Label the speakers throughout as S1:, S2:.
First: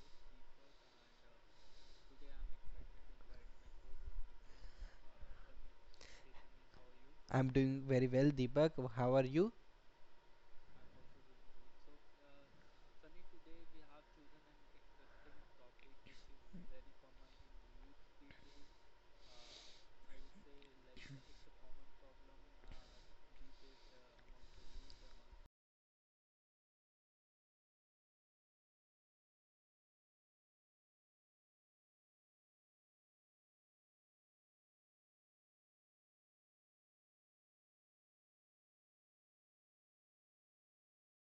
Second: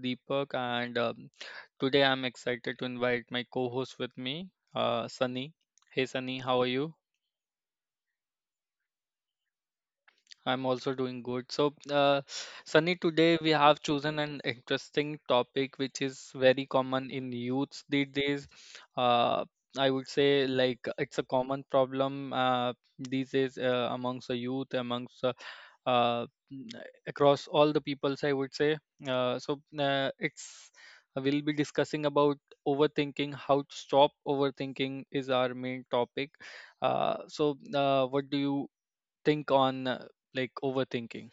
S1: Deepak, and today I'm excited to invite my co-host with me, Sunny. Hey Sunny, how are you?
S2: I'm doing very well, Deepak. How are you?
S1: I'm also doing good. So, Sunny, today we have chosen an interesting topic which is very common in youths these days. Uh, I would say like it's a common problem these days amongst the youth, amongst uh, across all the peoples, I would say. So it's we'll be discussing about overthinking, how to stop overthinking is our main topic. What do you think on like overthinking?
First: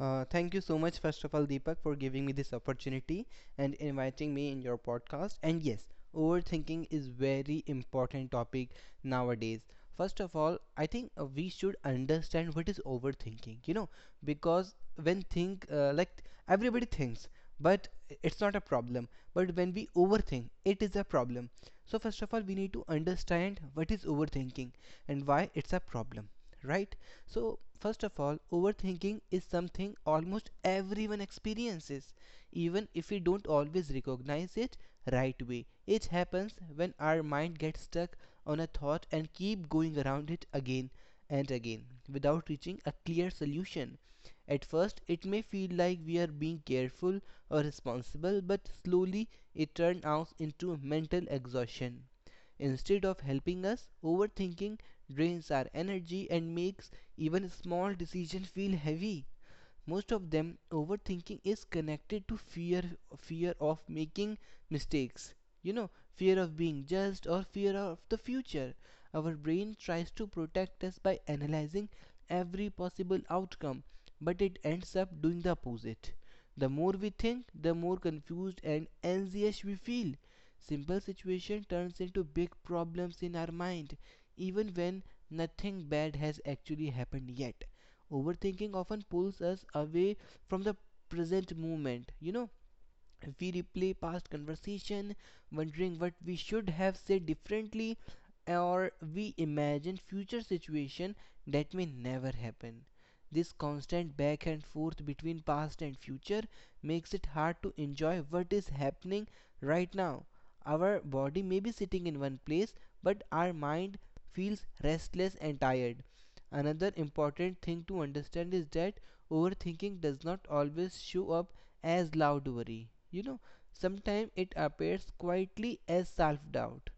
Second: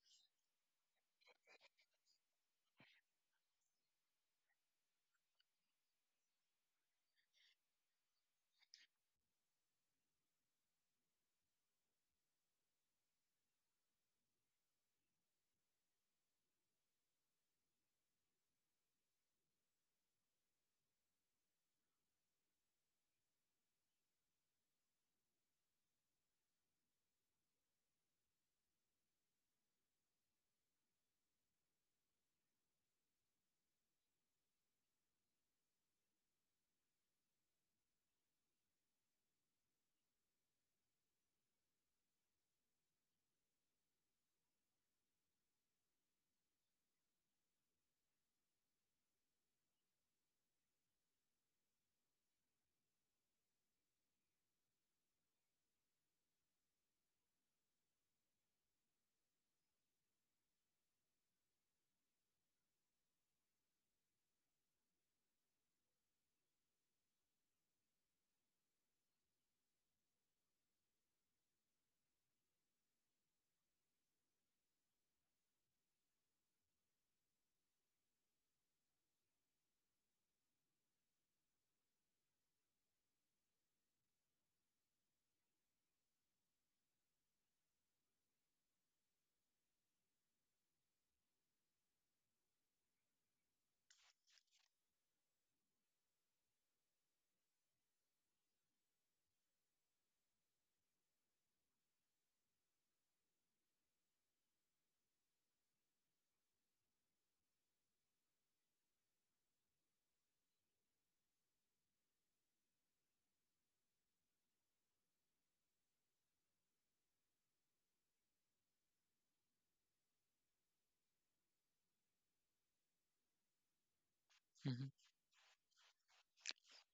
S2: Thank you so much, first of all, Deepak, for giving me this opportunity and inviting me in your podcast. And yes, overthinking is very important topic nowadays. First of all, I think we should understand what is overthinking. You know, because when think like everybody thinks, but it's not a problem. But when we overthink, it is a problem. So first of all, we need to understand what is overthinking and why it's a problem, right? So, first of all, overthinking is something almost everyone experiences, even if we don't always recognize it right away. It happens when our mind gets stuck on a thought and keep going around it again and again without reaching a clear solution. At first, it may feel like we are being careful or responsible, but slowly it turns out into mental exhaustion. Instead of helping us, overthinking drains our energy and makes even small decisions feel heavy. Most of them overthinking is connected to fear, fear of making mistakes, you know, fear of being judged or fear of the future. Our brain tries to protect us by analyzing every possible outcome, but it ends up doing the opposite. The more we think, the more confused and anxious we feel. Simple situation turns into big problems in our mind, even when nothing bad has actually happened yet. Overthinking often pulls us away from the present moment, you know, we replay past conversation, wondering what we should have said differently, or we imagine future situation that may never happen. This constant back and forth between past and future makes it hard to enjoy what is happening right now. Our body may be sitting in one place, but our mind feels restless and tired. Another important thing to understand is that overthinking does not always show up as loud worry. You know, sometimes it
S1: Mm-hmm.
S2: appears quietly as self doubt.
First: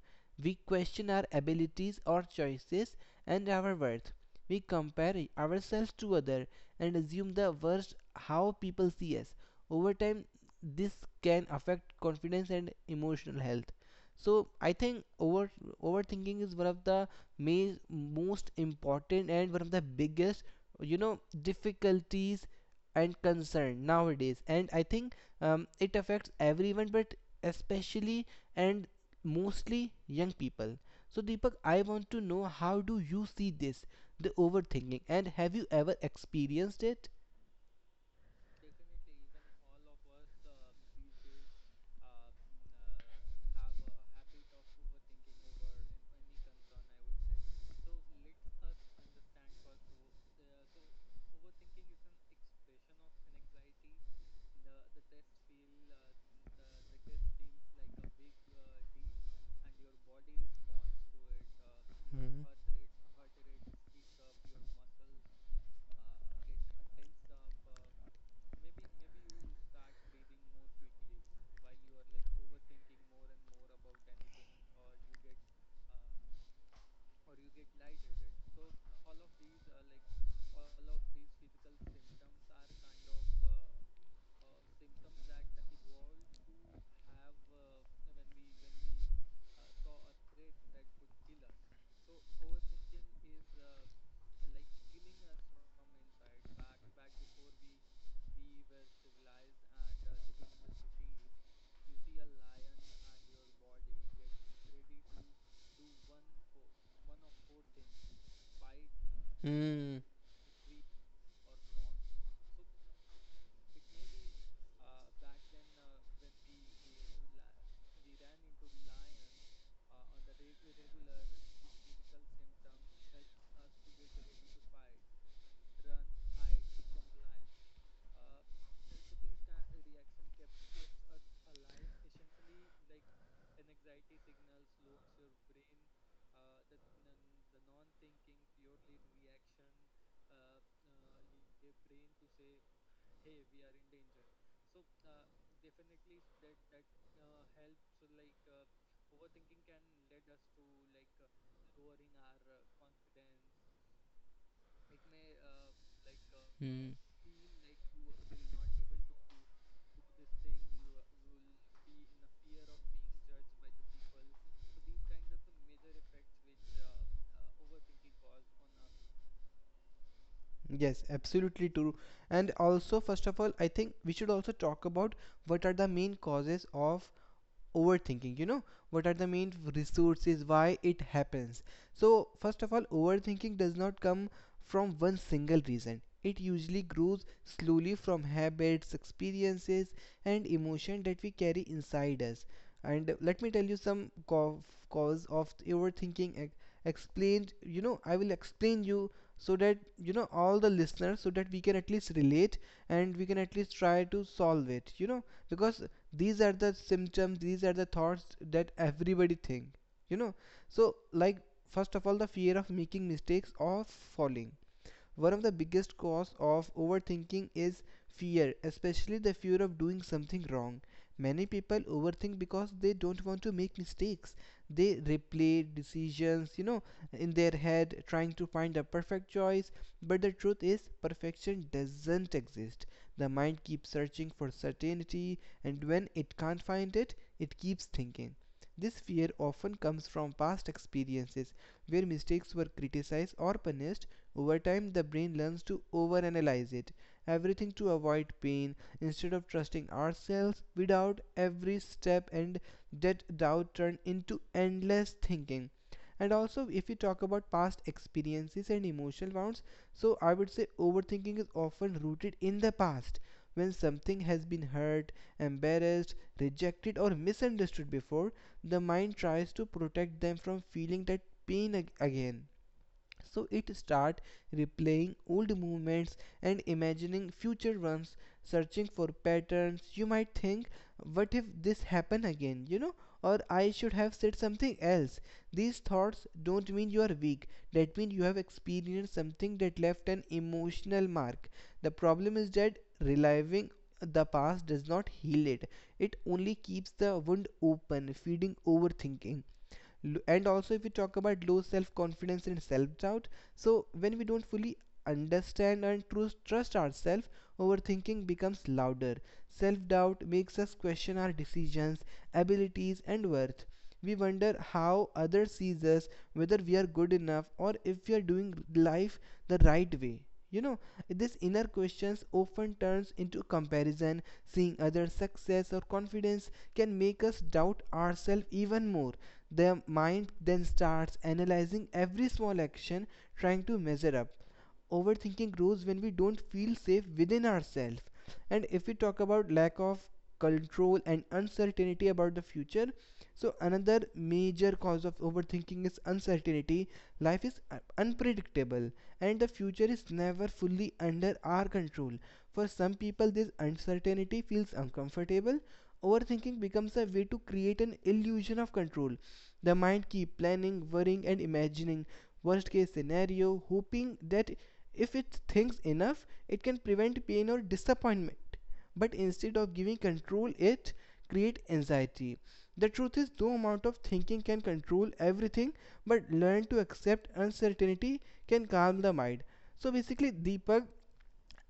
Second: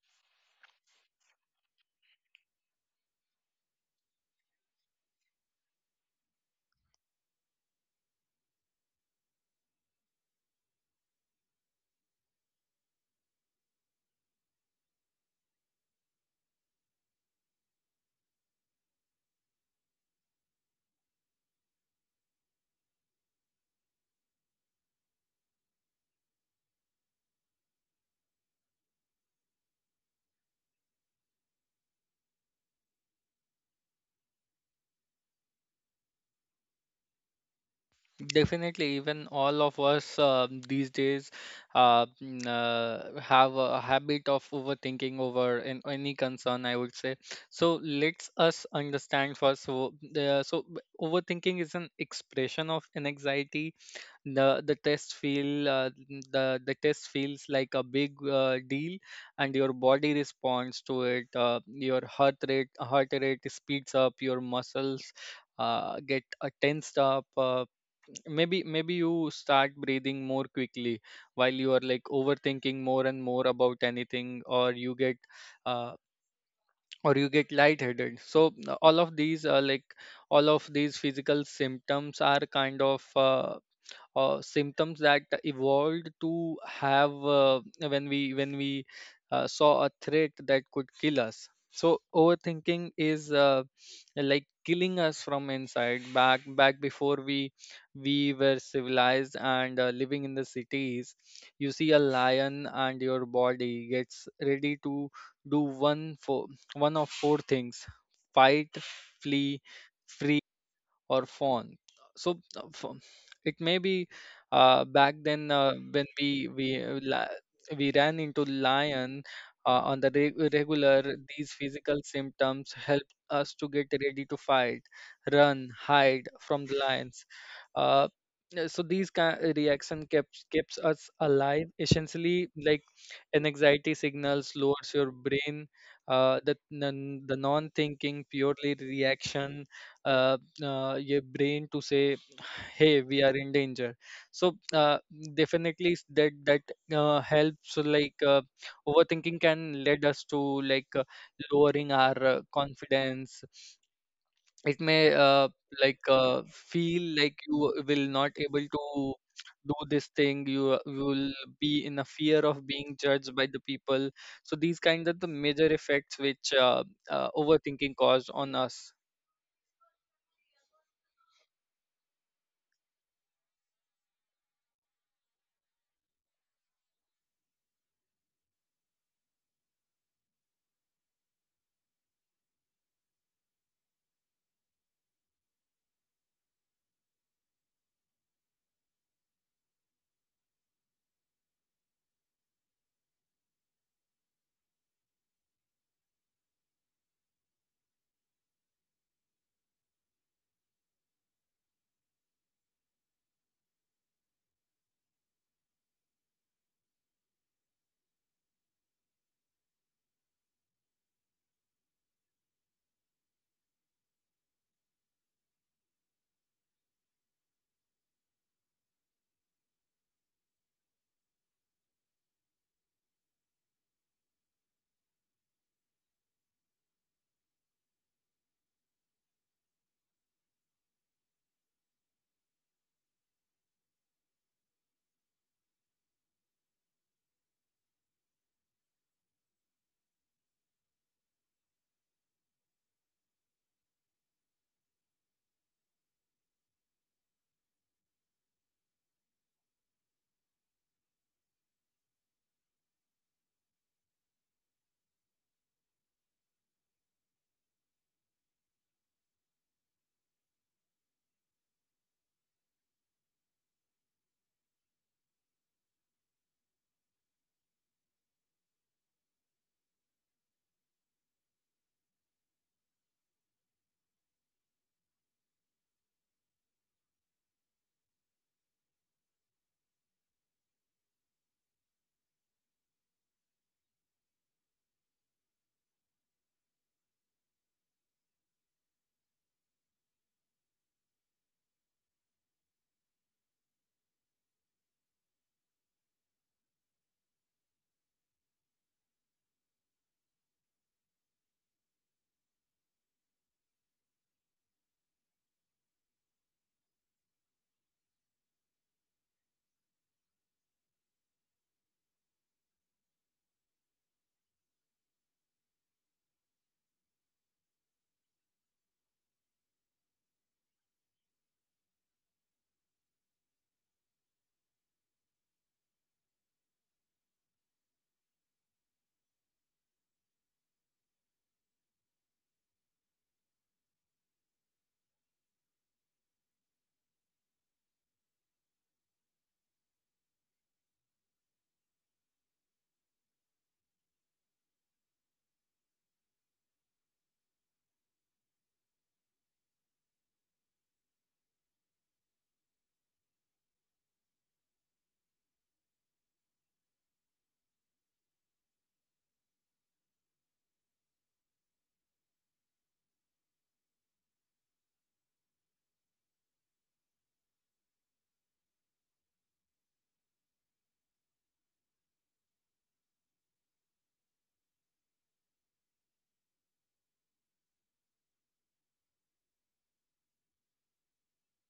S2: We question our abilities, or choices, and our worth. We compare ourselves to others and assume the worst how people see us. Over time, this can affect confidence and emotional health. So I think overthinking is one of the most important and one of the biggest, you know, difficulties and concern nowadays, and I think it affects everyone, but especially and mostly young people. So Deepak, I want to know, how do you see this, the overthinking, and have you ever experienced it?
S1: Definitely, even all of us these days have a habit of overthinking over an, any concern, I would say. So let's us understand first. So, overthinking is an expression of an anxiety. The test feels like a big deal, and your body responds to it. Your heart
S2: Hmm.
S1: rate heart rate speeds up. Your muscles get tensed up. Maybe you start breathing more quickly while you are like overthinking more and more about anything, uh, or you get lightheaded. So all of these are like all of these physical symptoms are kind of symptoms that evolved to have when we saw a threat that could kill us. So overthinking is like killing us from inside. Back before we were civilized and living in the cities, you see a lion and your body gets ready to do one for one of four things: fight, flee,
S2: Hmm.
S1: or phone. so uh, pho- it may be back then, when we ran into lion on the regular, these physical symptoms help us to get ready to fight, run, hide from the lions. uh, yeah, so these kind reaction kept keeps us alive essentially like an anxiety signals lowers your brain the non-thinking purely reaction. Uh, your brain to say, hey, we are in danger. So definitely s- that that helps like overthinking can lead us to like lowering our confidence. It may like
S2: Hmm.
S1: feel like you will not able to do this thing. You will be in a fear of being judged by the people. So these kind of the major effects which overthinking cause on us.
S2: Yes, absolutely true. And also, first of all, I think we should also talk about what are the main causes of overthinking, you know, what are the main resources why it happens. So first of all, overthinking does not come from one single reason. It usually grows slowly from habits, experiences and emotion that we carry inside us. And let me tell you some cause of overthinking explained, you know, I will explain you, so that, you know, all the listeners, so that we can at least relate and we can at least try to solve it, you know, because these are the symptoms, these are the thoughts that everybody think, you know. So like, first of all, the fear of making mistakes or falling. One of the biggest causes of overthinking is fear, especially the fear of doing something wrong. Many people overthink because they don't want to make mistakes. They replay decisions, you know, in their head, trying to find a perfect choice. But the truth is, perfection doesn't exist. The mind keeps searching for certainty, and when it can't find it, it keeps thinking. This fear often comes from past experiences where mistakes were criticized or punished. Over time, the brain learns to overanalyze it, everything to avoid pain, instead of trusting ourselves without every step, and that doubt turn into endless thinking. And also, if we talk about past experiences and emotional wounds, so I would say overthinking is often rooted in the past. When something has been hurt, embarrassed, rejected, or misunderstood before, the mind tries to protect them from feeling that pain again. So it start replaying old movements and imagining future ones, searching for patterns. You might think, what if this happen again, you know, or I should have said something else. These thoughts don't mean you are weak, that means you have experienced something that left an emotional mark. The problem is that reliving the past does not heal it, it only keeps the wound open, feeding overthinking. And also, if we talk about low self-confidence and self-doubt, so when we don't fully understand and trust ourselves, overthinking becomes louder. Self-doubt makes us question our decisions, abilities and worth. We wonder how others see us, whether we are good enough or if we are doing life the right way, you know, this inner questions often turns into comparison. Seeing others' success or confidence can make us doubt ourselves even more. The mind then starts analyzing every small action, trying to measure up. Overthinking grows when we don't feel safe within ourselves. And if we talk about lack of control and uncertainty about the future, so another major cause of overthinking is uncertainty. Life is unpredictable, and the future is never fully under our control. For some people, this uncertainty feels uncomfortable. Overthinking becomes a way to create an illusion of control. The mind keeps planning, worrying and imagining worst case scenario, hoping that if it thinks enough, it can prevent pain or disappointment. But instead of giving control, it create anxiety. The truth is, no amount of thinking can control everything, but learn to accept uncertainty can calm the mind. So basically, Deepak,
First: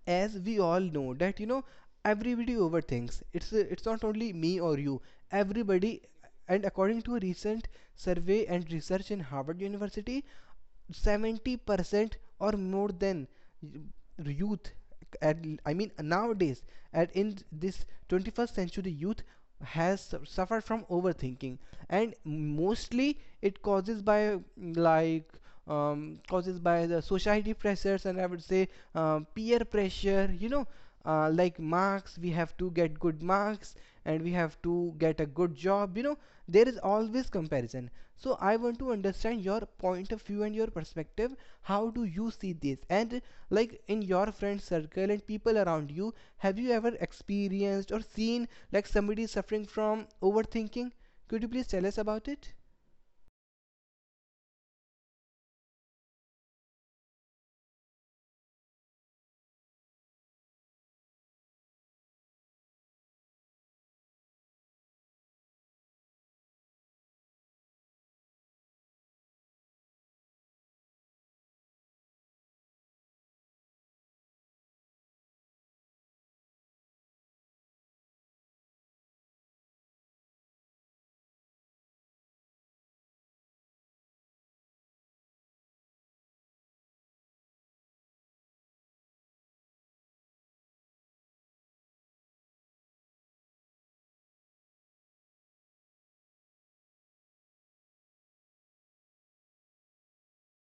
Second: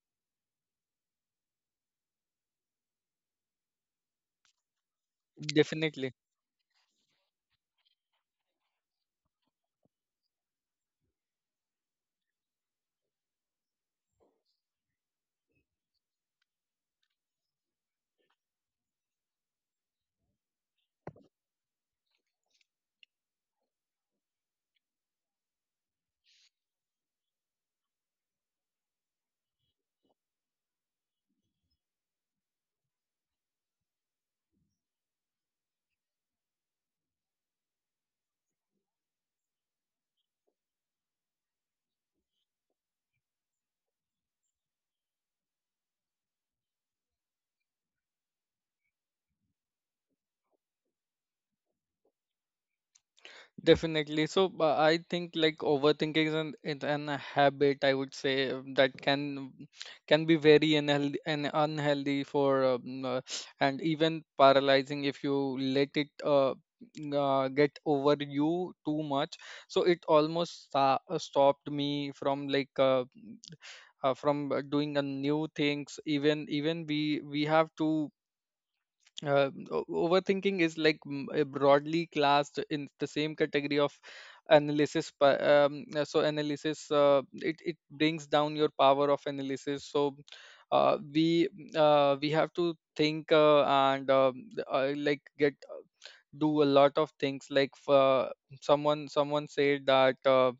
S2: as we all know that, you know, everybody overthinks. It's not only me or you, everybody.
S1: Definitely.
S2: And according to a recent survey and research in Harvard University, 70% or more than youth at, I mean nowadays at in this 21st century, youth has suffered from overthinking. And mostly it causes by like, causes by the society pressures, and I would say peer pressure. You know, like marks, we have to get good marks and we have to get a good job. You know, there is always comparison. So I want to understand your point of view and your perspective. How do you see this? And like in your friend circle and people around you, have you ever experienced or seen like somebody suffering from overthinking? Could you please tell us about it?
S1: Definitely. So I think like overthinking is an a habit, I would say, that can be very unhealthy and unhealthy for and even paralyzing if you let it get over you too much. So it almost stopped me from like from doing a new things. Even even we have to overthinking is like broadly classed in the same category of analysis pa- so analysis. It, it brings down your power of analysis. So uh, we we have to think and like get do a lot of things like someone said that uh,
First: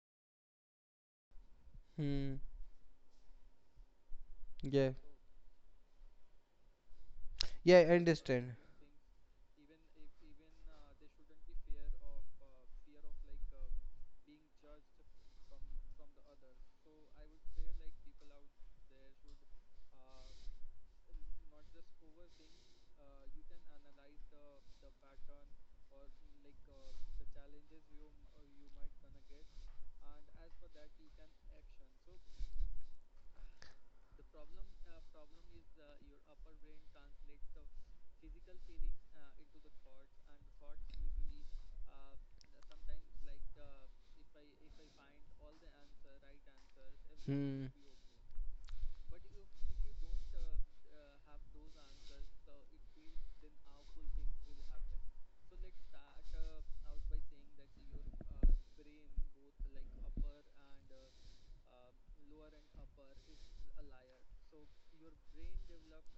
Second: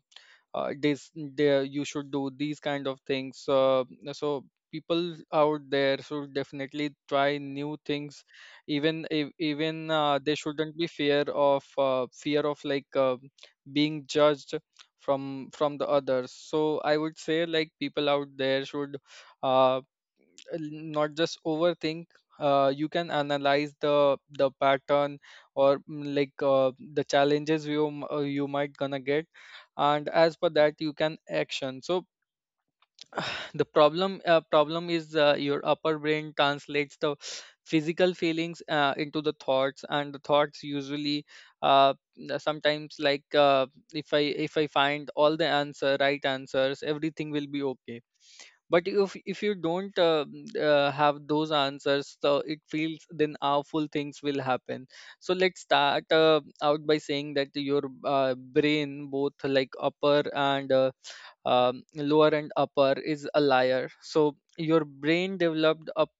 S1: uh, this there you should do
S2: Hmm.
S1: these kind of things. So
S2: Yeah.
S1: people out there should definitely try new
S2: Yeah, I
S1: things,
S2: understand.
S1: even if even they shouldn't be fear of like being judged from the others. So I would say like people out there should uh, not just overthink. You can analyze the pattern or like the challenges you you might gonna get, and as per that you can action. So the problem problem is your upper brain translates the physical feelings into the thoughts, and the thoughts usually uh, sometimes like if I if I find all the answer right answers, everything will be okay. But if you don't have those answers, so it feels then awful things will happen. So let's start out by saying that your brain, both like upper and lower, and upper is a liar. So your brain developed up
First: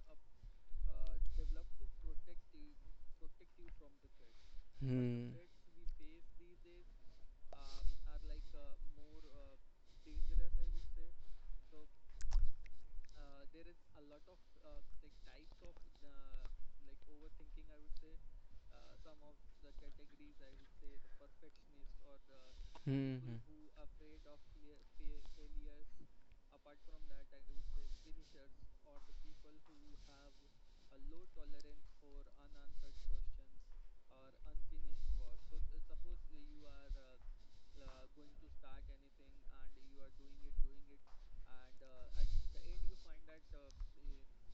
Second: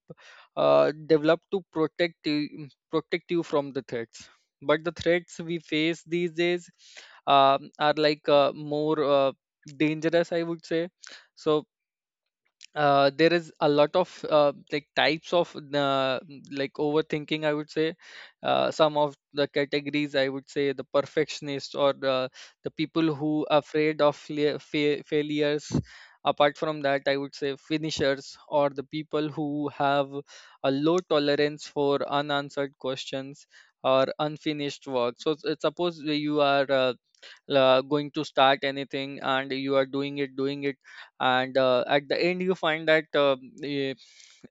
S1: developed to protect you from the threats, but
S2: But
S1: the
S2: the.
S1: threats we face these days are like more dangerous, I would say. So there is a lot of like types of like overthinking, I would say. Some of the categories I would say the perfectionist, or the people
S2: Hmm.
S1: who are afraid of failures. Apart from that, I would say finishers, or the people who have a low tolerance for unanswered questions or unfinished work. So suppose you are going to start anything, and you are doing it and at the end you find that eh,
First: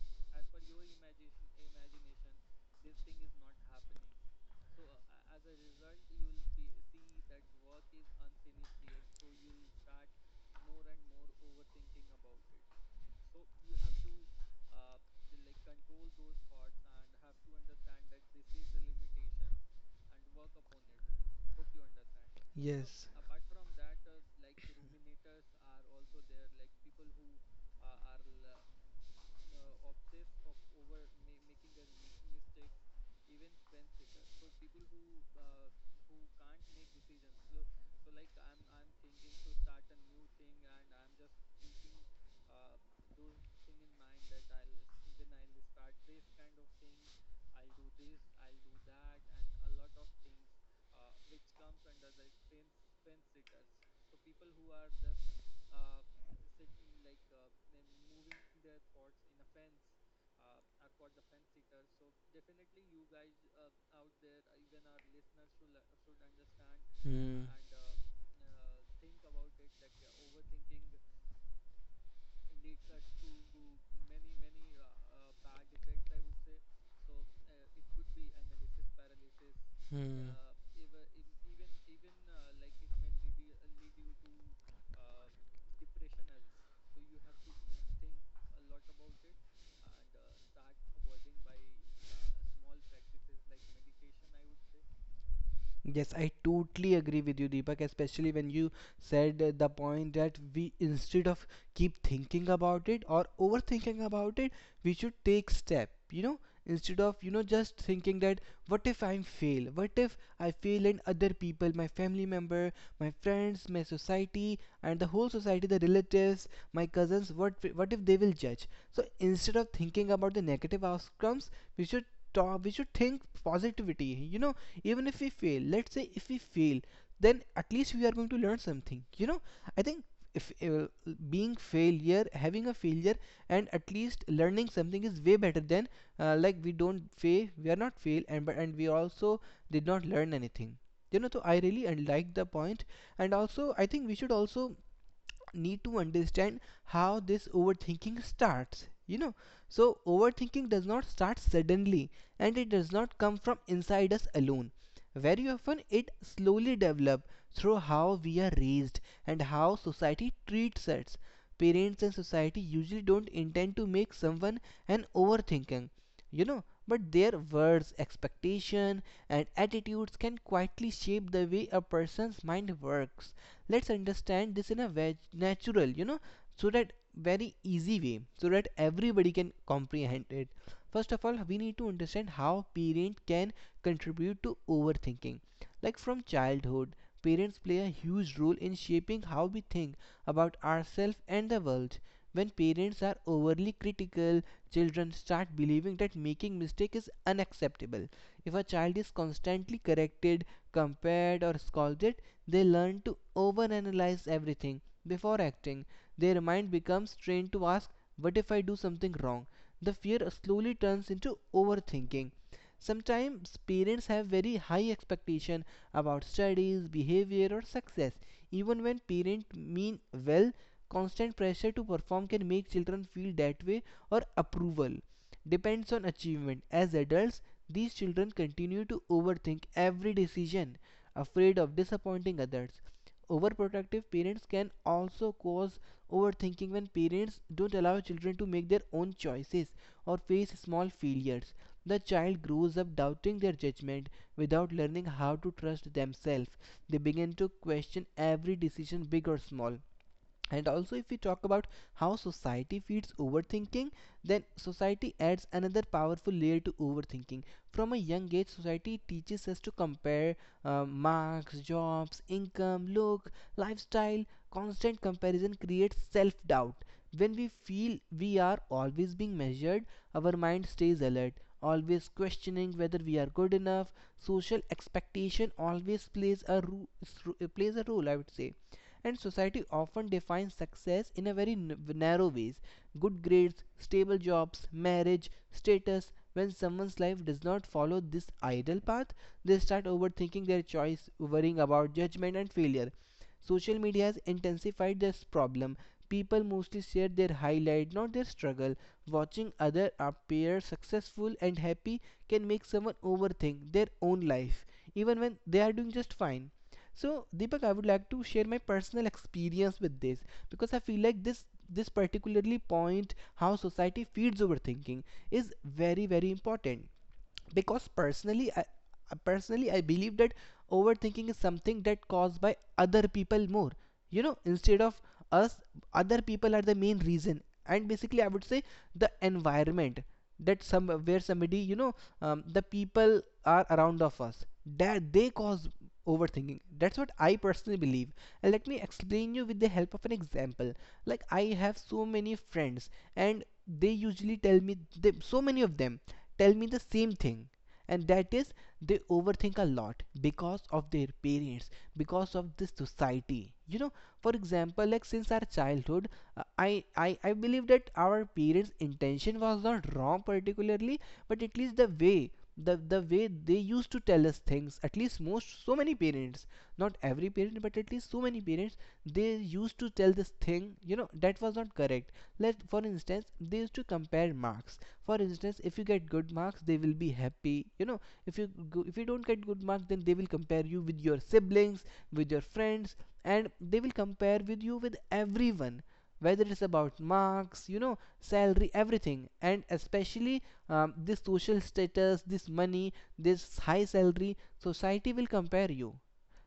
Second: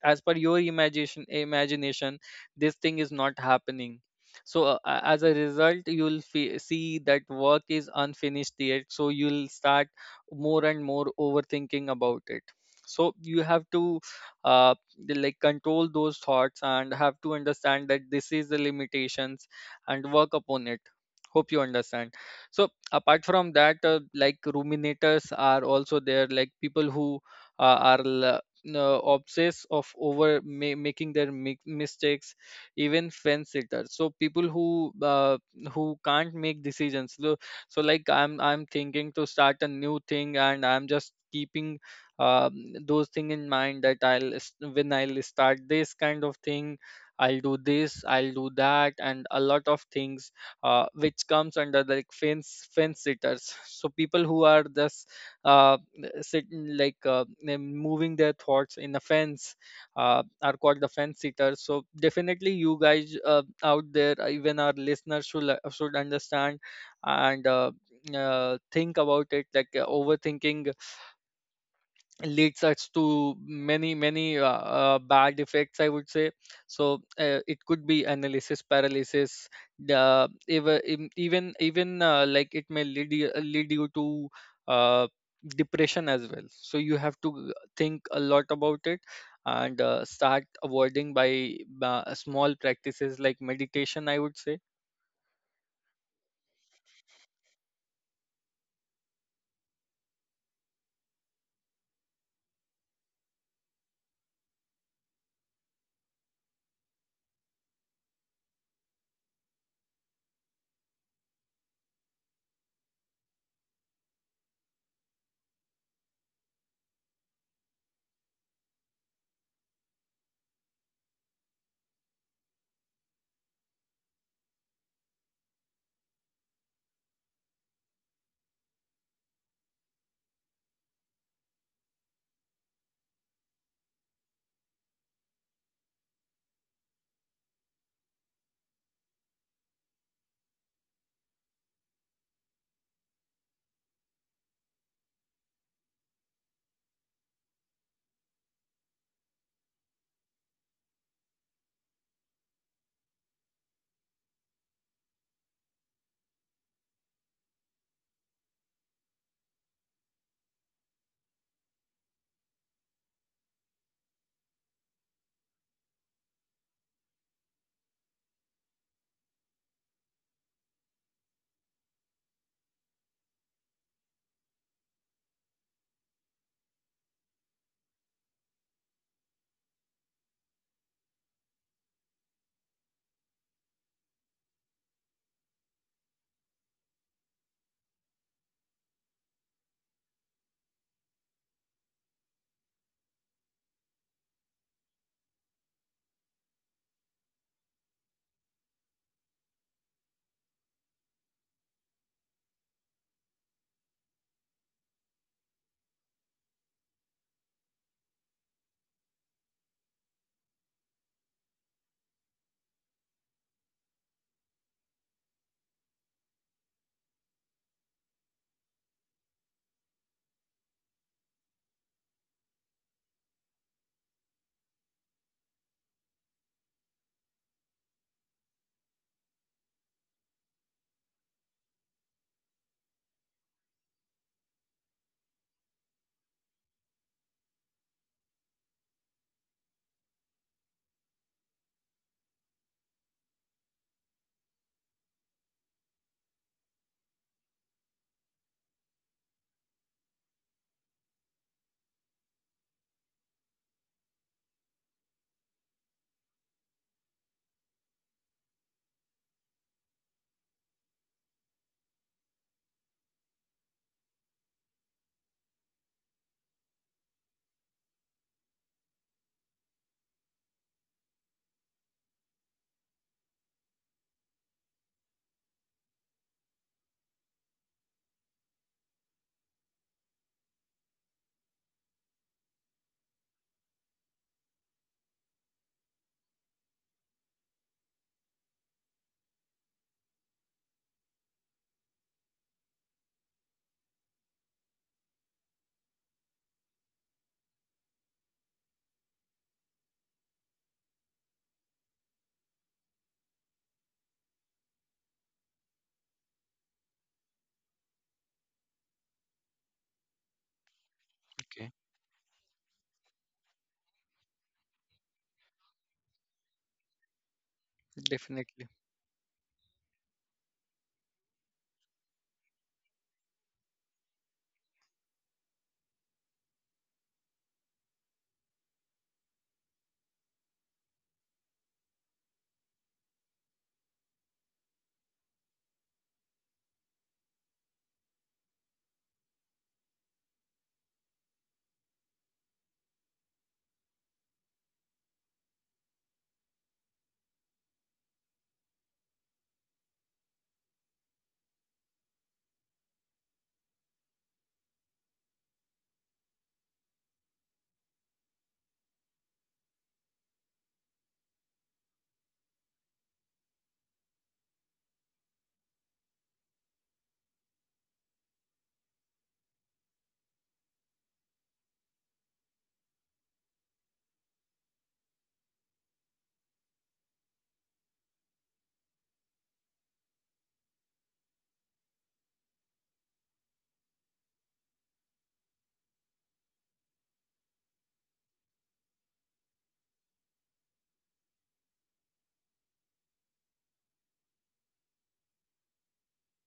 S1: as per your imagination this thing is not happening. So as a result, you'll see that work is unfinished yet, so you'll start more and more overthinking about it. So you have to uh, like control those thoughts and have to understand that this is the limitations and work upon it. Hope you understand. So apart from that, like ruminators are also there, like people who uh, are l- obsessed of over making their mistakes. Even fence sitters, so people who can't make decisions. So like I'm thinking to start a new thing, and I'm just keeping um, those thing in mind that when I'll start this kind of thing, I'll do this, I'll do that, and a lot of things which comes under the fence sitters. So people who are just uh, sitting like moving their thoughts in a fence are called the fence sitters. So definitely you guys out there, even our listeners should understand
S2: Hmm.
S1: and think about it. Like overthinking leads us to many bad effects, I would say. So it could be analysis paralysis.
S2: And.
S1: The even like it may lead you to uh, depression as well. So you have to think a lot about it and start avoiding by small practices like meditation, I would say.
S2: Yes, I totally agree with you, Deepak, especially when you said the point that we, instead of keep thinking about it or overthinking about it, we should take step, you know, instead of, you know, just thinking that, what if I fail? What if I fail and other people, my family member, my friends, my society, and the whole society, the relatives, my cousins, what if they will judge? So instead of thinking about the negative outcomes, we should talk, we should think positivity, you know, even if we fail, let's say if we fail, then at least we are going to learn something, you know. I think if being failure, having a failure and at least learning something is way better than like we don't fail, we are not fail and but and we also did not learn anything, you know. So I really like the point. And also I think we should also need to understand how this overthinking starts, you know. So overthinking does not start suddenly, and it does not come from inside us alone. Very often it slowly develops through how we are raised and how society treats us. Parents and society usually don't intend to make someone an overthinker, you know, but their words, expectation and attitudes can quietly shape the way a person's mind works. Let's understand this in a natural, you know, so that very easy way, so that everybody can comprehend it. First of all, we need to understand how parent can contribute to overthinking. Like from childhood, parents play a huge role in shaping how we think about ourselves and the world. When parents are overly critical, children start believing that making mistake is unacceptable. If a child is constantly corrected, compared or scolded it, they learn to overanalyze everything before acting. Their mind becomes trained to ask, what if I do something wrong? The fear slowly turns into overthinking. Sometimes parents have very high expectation about studies, behavior or success. Even when parents mean well, constant pressure to perform can make children feel that way or approval depends on achievement. As adults, these children continue to overthink every decision, afraid of disappointing others. Overprotective parents can also cause overthinking. When parents don't allow children to make their own choices or face small failures, the child grows up doubting their judgment without learning how to trust themselves. They begin to question every decision, big or small. And also, if we talk about how society feeds overthinking, then society adds another powerful layer to overthinking. From a young age, society teaches us to compare marks, jobs, income, look, lifestyle. Constant comparison creates self-doubt. When we feel we are always being measured, our mind stays alert, always questioning whether we are good enough. Social expectation always plays a role, I would say. And society often defines success in a very narrow ways: good grades, stable jobs, marriage status. When someone's life does not follow this ideal path, they start overthinking their choice, worrying about judgment and failure. Social media has intensified this problem. People mostly share their highlight, not their struggle. Watching other appear successful and happy can make someone overthink their own life, even when they are doing just fine. So, Deepak, I would like to share my personal experience with this because I feel like this
S1: Okay.
S2: this particularly point, how society feeds overthinking, is very very important. Because personally I,
S1: Definitely.
S2: I- personally I believe that overthinking is something that caused by other people more, instead of us. Other people are the main reason, and basically I would say the environment, that some where somebody, the people are around of us, that they cause overthinking. That's what I personally believe. And let me explain you with the help of an example. Like, I have so many friends, and they usually tell me so many of them tell me the same thing, and that is, they overthink a lot because of their parents, because of this society, for example, like since our childhood, I I believe that our parents intention was not wrong particularly, but at least the way the way they used to tell us things, at least most so many parents, not every parent, but at least so many parents, they used to tell this thing, that was not correct. Let for instance, they used to compare marks. For instance, if you get good marks, they will be happy, If if you don't get good marks, then they will compare you with your siblings, with your friends, and they will compare with you with everyone, whether it's about marks, salary, everything. And especially this social status, this money, this high salary, society will compare you.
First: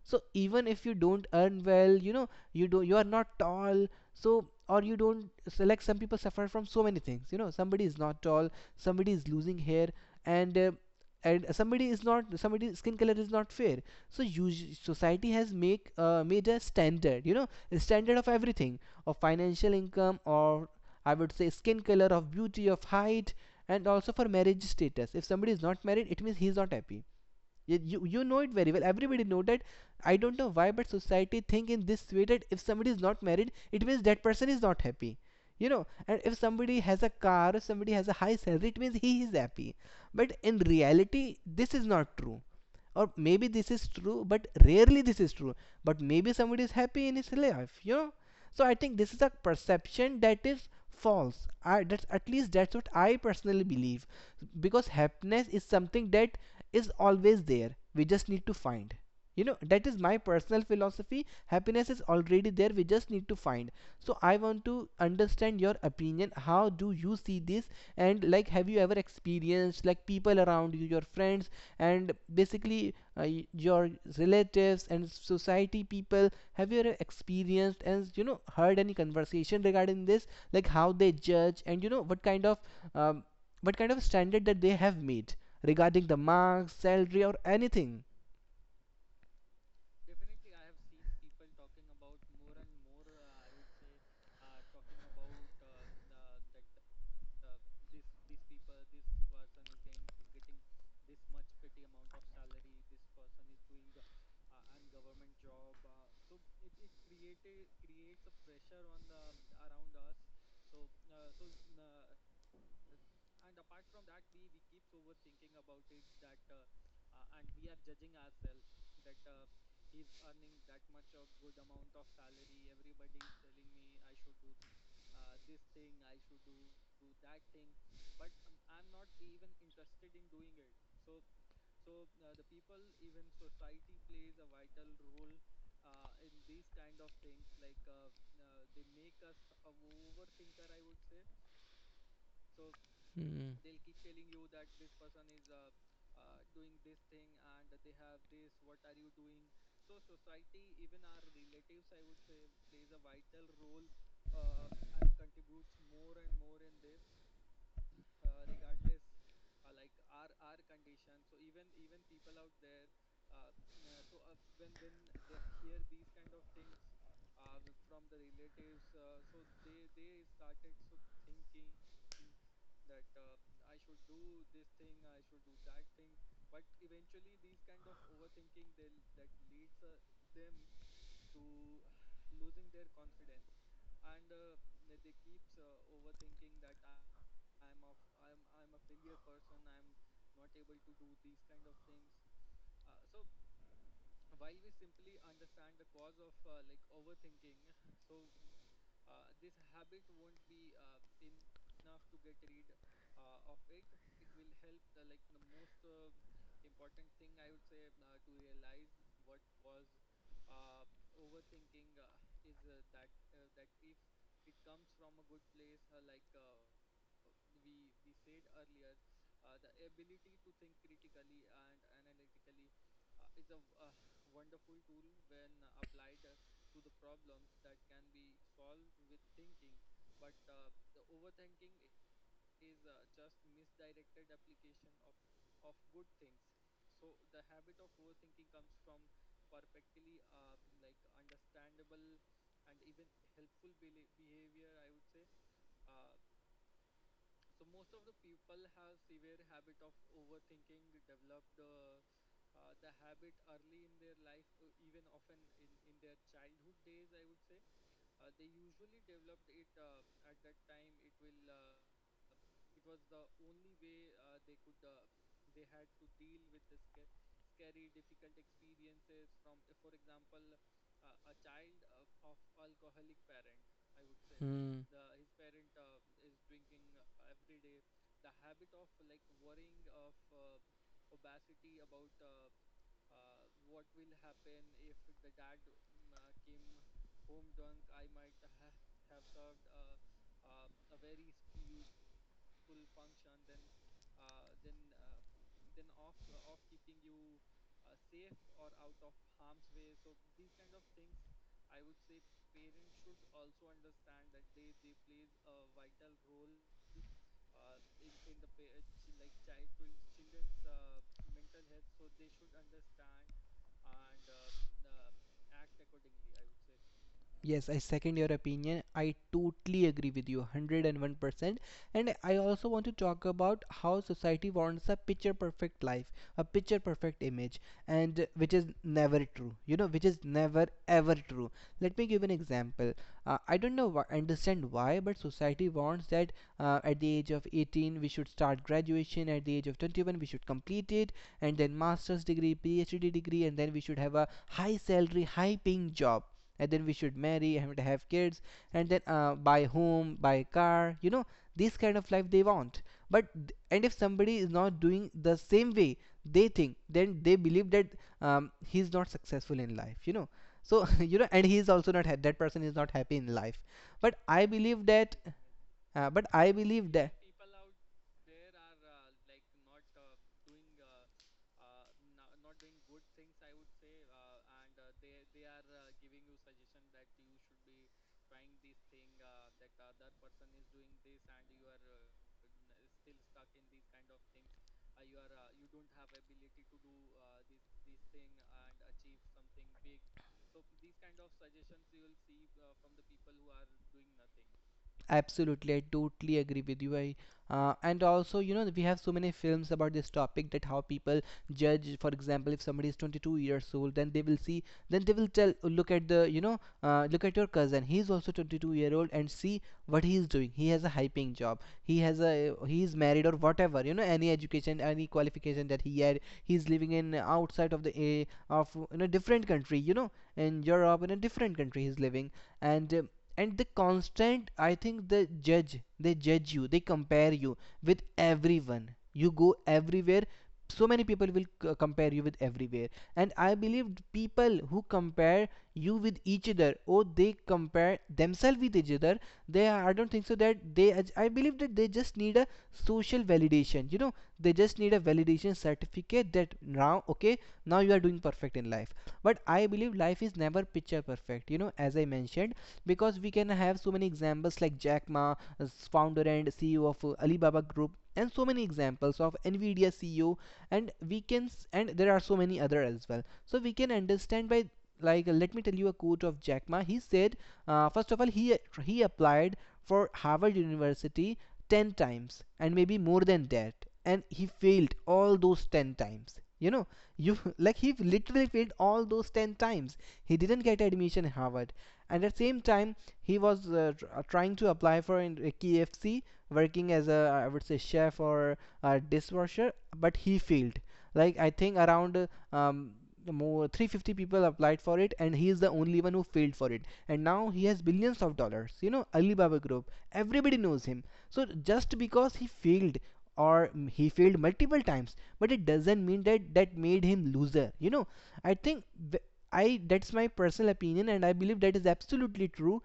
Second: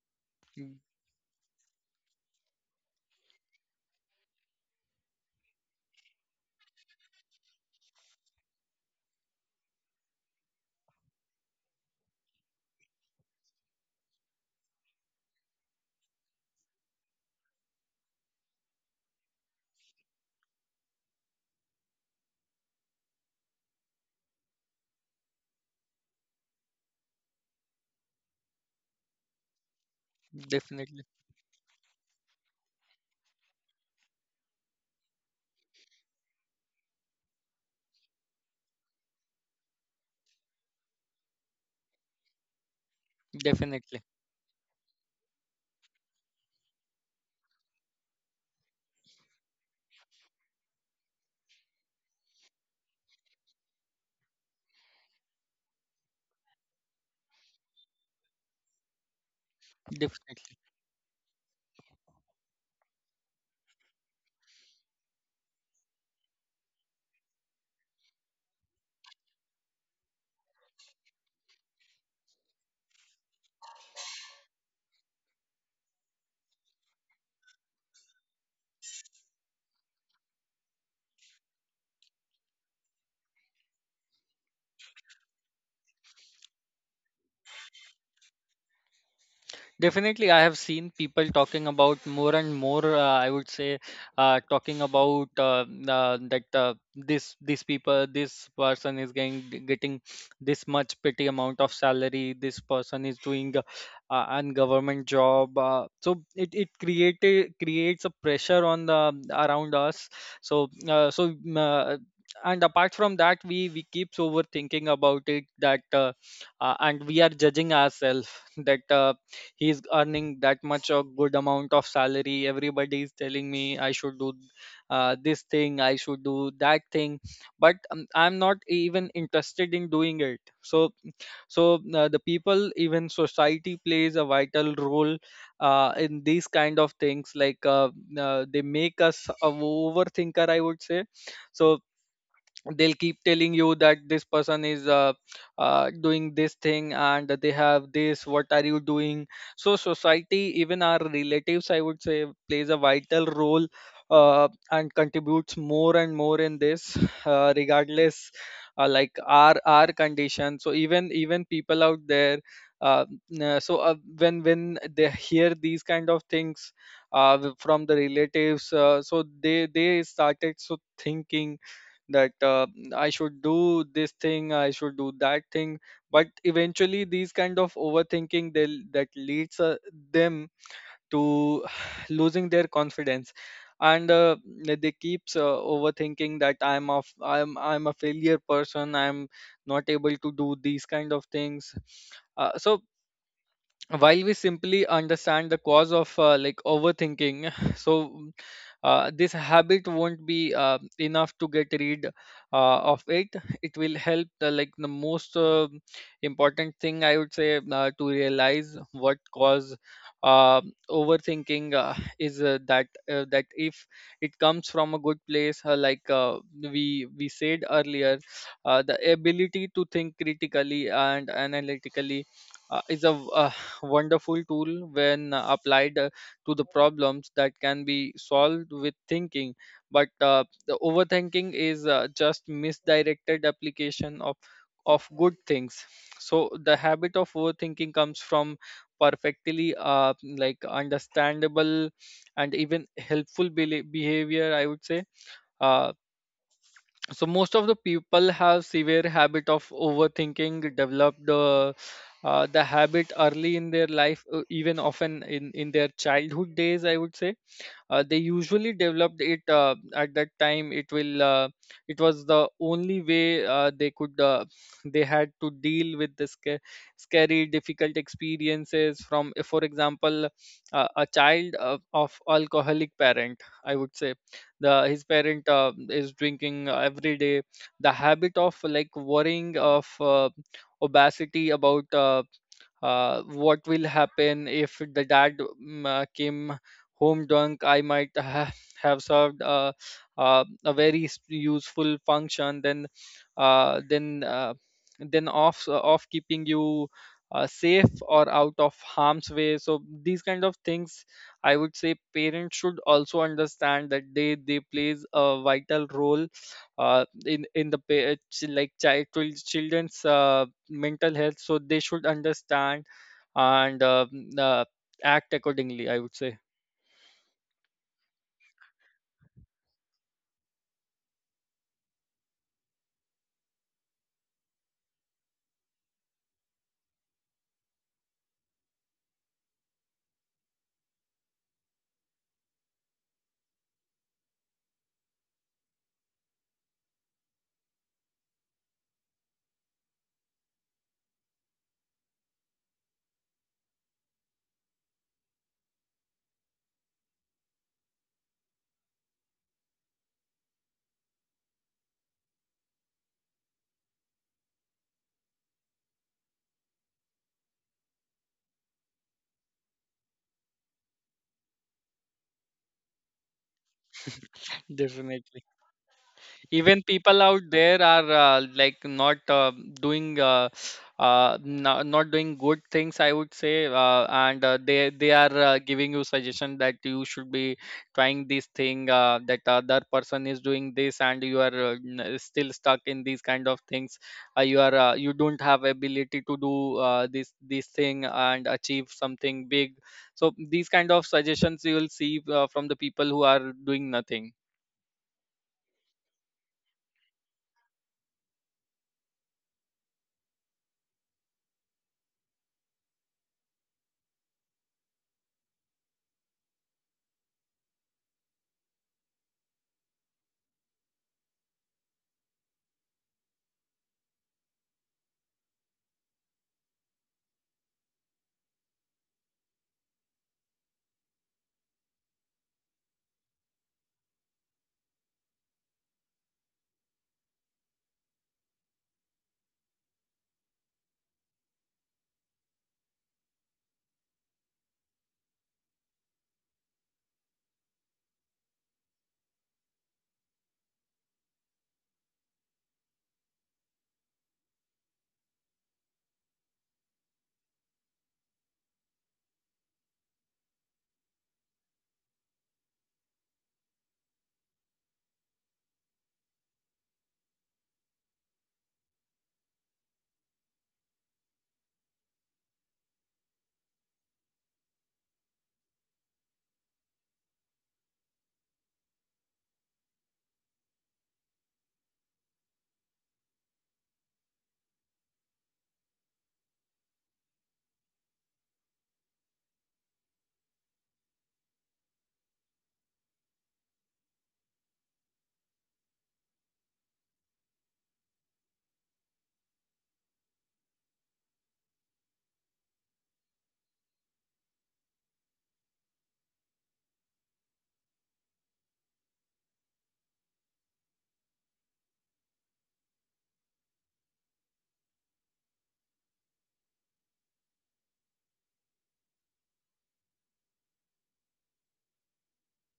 S2: So even
S1: Mm,
S2: if you don't earn well, you do, you are not tall, so or you don't, so like some people suffer from so many things, somebody is not tall, somebody is losing hair, and and somebody is not, somebody's skin color is not fair. So usu society has make made a standard, a standard of everything, of financial income, or I would say skin color, of beauty, of height. And also for marriage status, if somebody is not married, it means he is not happy. You know it very well, everybody know that. I don't know why, but
S1: definitely.
S2: society think in this way, that if somebody is not married, it means that person is not happy, you know. And if somebody has a car, if somebody has a high salary, it means he is happy. But in reality, this is not true. Or maybe this is
S1: Definitely.
S2: true, but rarely this is true. But maybe somebody is happy in his life, you know. So I think this is a perception that is false. I that's at least that's what I personally believe, because happiness is something that is always there, we just need to find. You know, that is my
S1: Definitely.
S2: personal philosophy: happiness is already there, we just need to find. So I want to understand your opinion, how do you see this. And like, have you ever experienced, like people around you, your friends, and basically your relatives and society people, have you ever experienced and you know heard any conversation regarding this, like how they judge, and you know um, what kind of standard that they have made regarding the marks, salary or anything?
S1: Definitely, I have seen people talking about more and more. I would say, talking about that this people, this person is getting this much petty amount of salary. This person is doing an government job. So it created creates a pressure on the around us. So and apart from that, we keeps overthinking about it that. And we are judging ourselves that he's earning that much a good amount of salary, everybody is telling me I should do this thing, I should do that thing, but I'm not even interested in doing it. So the people, even society plays a vital role in these kind of things, like they make us a overthinker, I would say. So they'll keep
S2: Hmm.
S1: telling you that this person is doing this thing, and they have this. What are you doing? So society, even our relatives, I would say, plays a vital role and contributes more and more in this regardless like our condition. So even people out there, uh, when they hear these kind of things from the relatives, so they started thinking that I should do this thing, I should do that thing. But eventually, these kind of overthinking that leads them to losing their confidence, and they keeps overthinking that I'm a failure person. I'm not able to do these kind of things. So while we simply understand the cause of like overthinking so this habit won't be enough to get rid of it. It will help the, like the most important thing, I would say, to realize what cause uh, overthinking is that if it comes from a good place, like we said earlier, the ability to think critically and analytically is a wonderful tool when applied to the problems that can be solved with thinking. But the overthinking is just misdirected application of good things. So the habit of overthinking comes from perfectly like understandable and even helpful behavior, I would say. Uh, so most of the people have severe habit of overthinking develop the the habit early in their life, even often in their childhood days, I would say. They usually developed it at that time. It was the only way they could they had to deal with the scary difficult experiences from, for example, a child of alcoholic parent, I would say. The his parent is drinking every day. The habit of like worrying of, obesity about, what will happen if the dad came home drunk I might have served a very useful function then, uh, then uh, then off off keeping you safe or out of harm's way. So these kind of things, I would say parents should also understand that they plays a vital role in the like child children's mental health. So they should understand and act accordingly, I would say.
S2: Yes, I second your opinion. I totally agree with you 101%. And I also want to talk about how society wants a picture perfect life, a picture perfect image, and which is never true, you know, which is never ever true. Let me give an example. I don't know, why, understand why, but society wants that at the age of 18 we should start graduation, at the age of 21 we should complete it, and then master's degree, PhD degree, and then we should have a high salary, high paying job, and then we should marry and have kids, and then buy home, buy car, you know. This kind of life they want. But, and if somebody is not doing the same way, they think, then they believe that he's not successful in life, you know. So you know, and he is also not that person is not happy in life. But I believe that
S1: Definitely,
S2: uh, but i
S1: even
S2: believe that
S1: people out there are like not doing not doing good things, I would say. And they are giving you suggestion that you should be trying this thing, that other person is doing this and you are still stuck in these kind of things. You are, you don't have ability to do this thing and achieve something big. So these kind of suggestions you will see, from the people who are doing nothing.
S2: Absolutely, I totally agree with you. I and also, you know, we have so many films about this topic, that how people judge. For example, if somebody is 22 years old, then they will see, then they will tell, "Oh, look at the, you know, look at your cousin. He is also 22-year-old, and see what he is doing. He has a high paying job. He has a, he is married or whatever. You know, any education, any qualification that he had. He is living in outside of the a of in a different country. You know, in Europe, in a different country, he is living, and um, and the constant, I think the judge, they judge you, they compare you with everyone, you go everywhere, so many people will compare you with everywhere. And I believe people who compare you with each other, or they compare themselves with each other, they, I don't think so that they, I believe that they just need a social validation, you know, they just need a validation certificate, that now okay, now you are doing perfect in life. But I believe life is never picture perfect, you know, as I mentioned. Because we can have so many examples like Jack Ma, founder and CEO of Alibaba Group, and so many examples of Nvidia CEO, and we can, and there are so many other as well. So we can understand by like let me tell you a quote of Jack Ma. He said, first of all, he applied for Harvard University 10 times, and maybe more than that, and he failed all those 10 times. You know, you like he literally failed all those 10 times. He didn't get admission in Harvard, and at the same time he was trying to apply for in KFC, working as a I would say chef or a dishwasher, but he failed like I think around um more 350 people applied for it, and he is the only one who failed for it. And now he has billions of dollars, you know, Alibaba group, everybody knows him. So just because he failed, or he failed multiple times, but it doesn't mean that that made him loser, you know. I think I that's my personal opinion, and I believe that is absolutely true.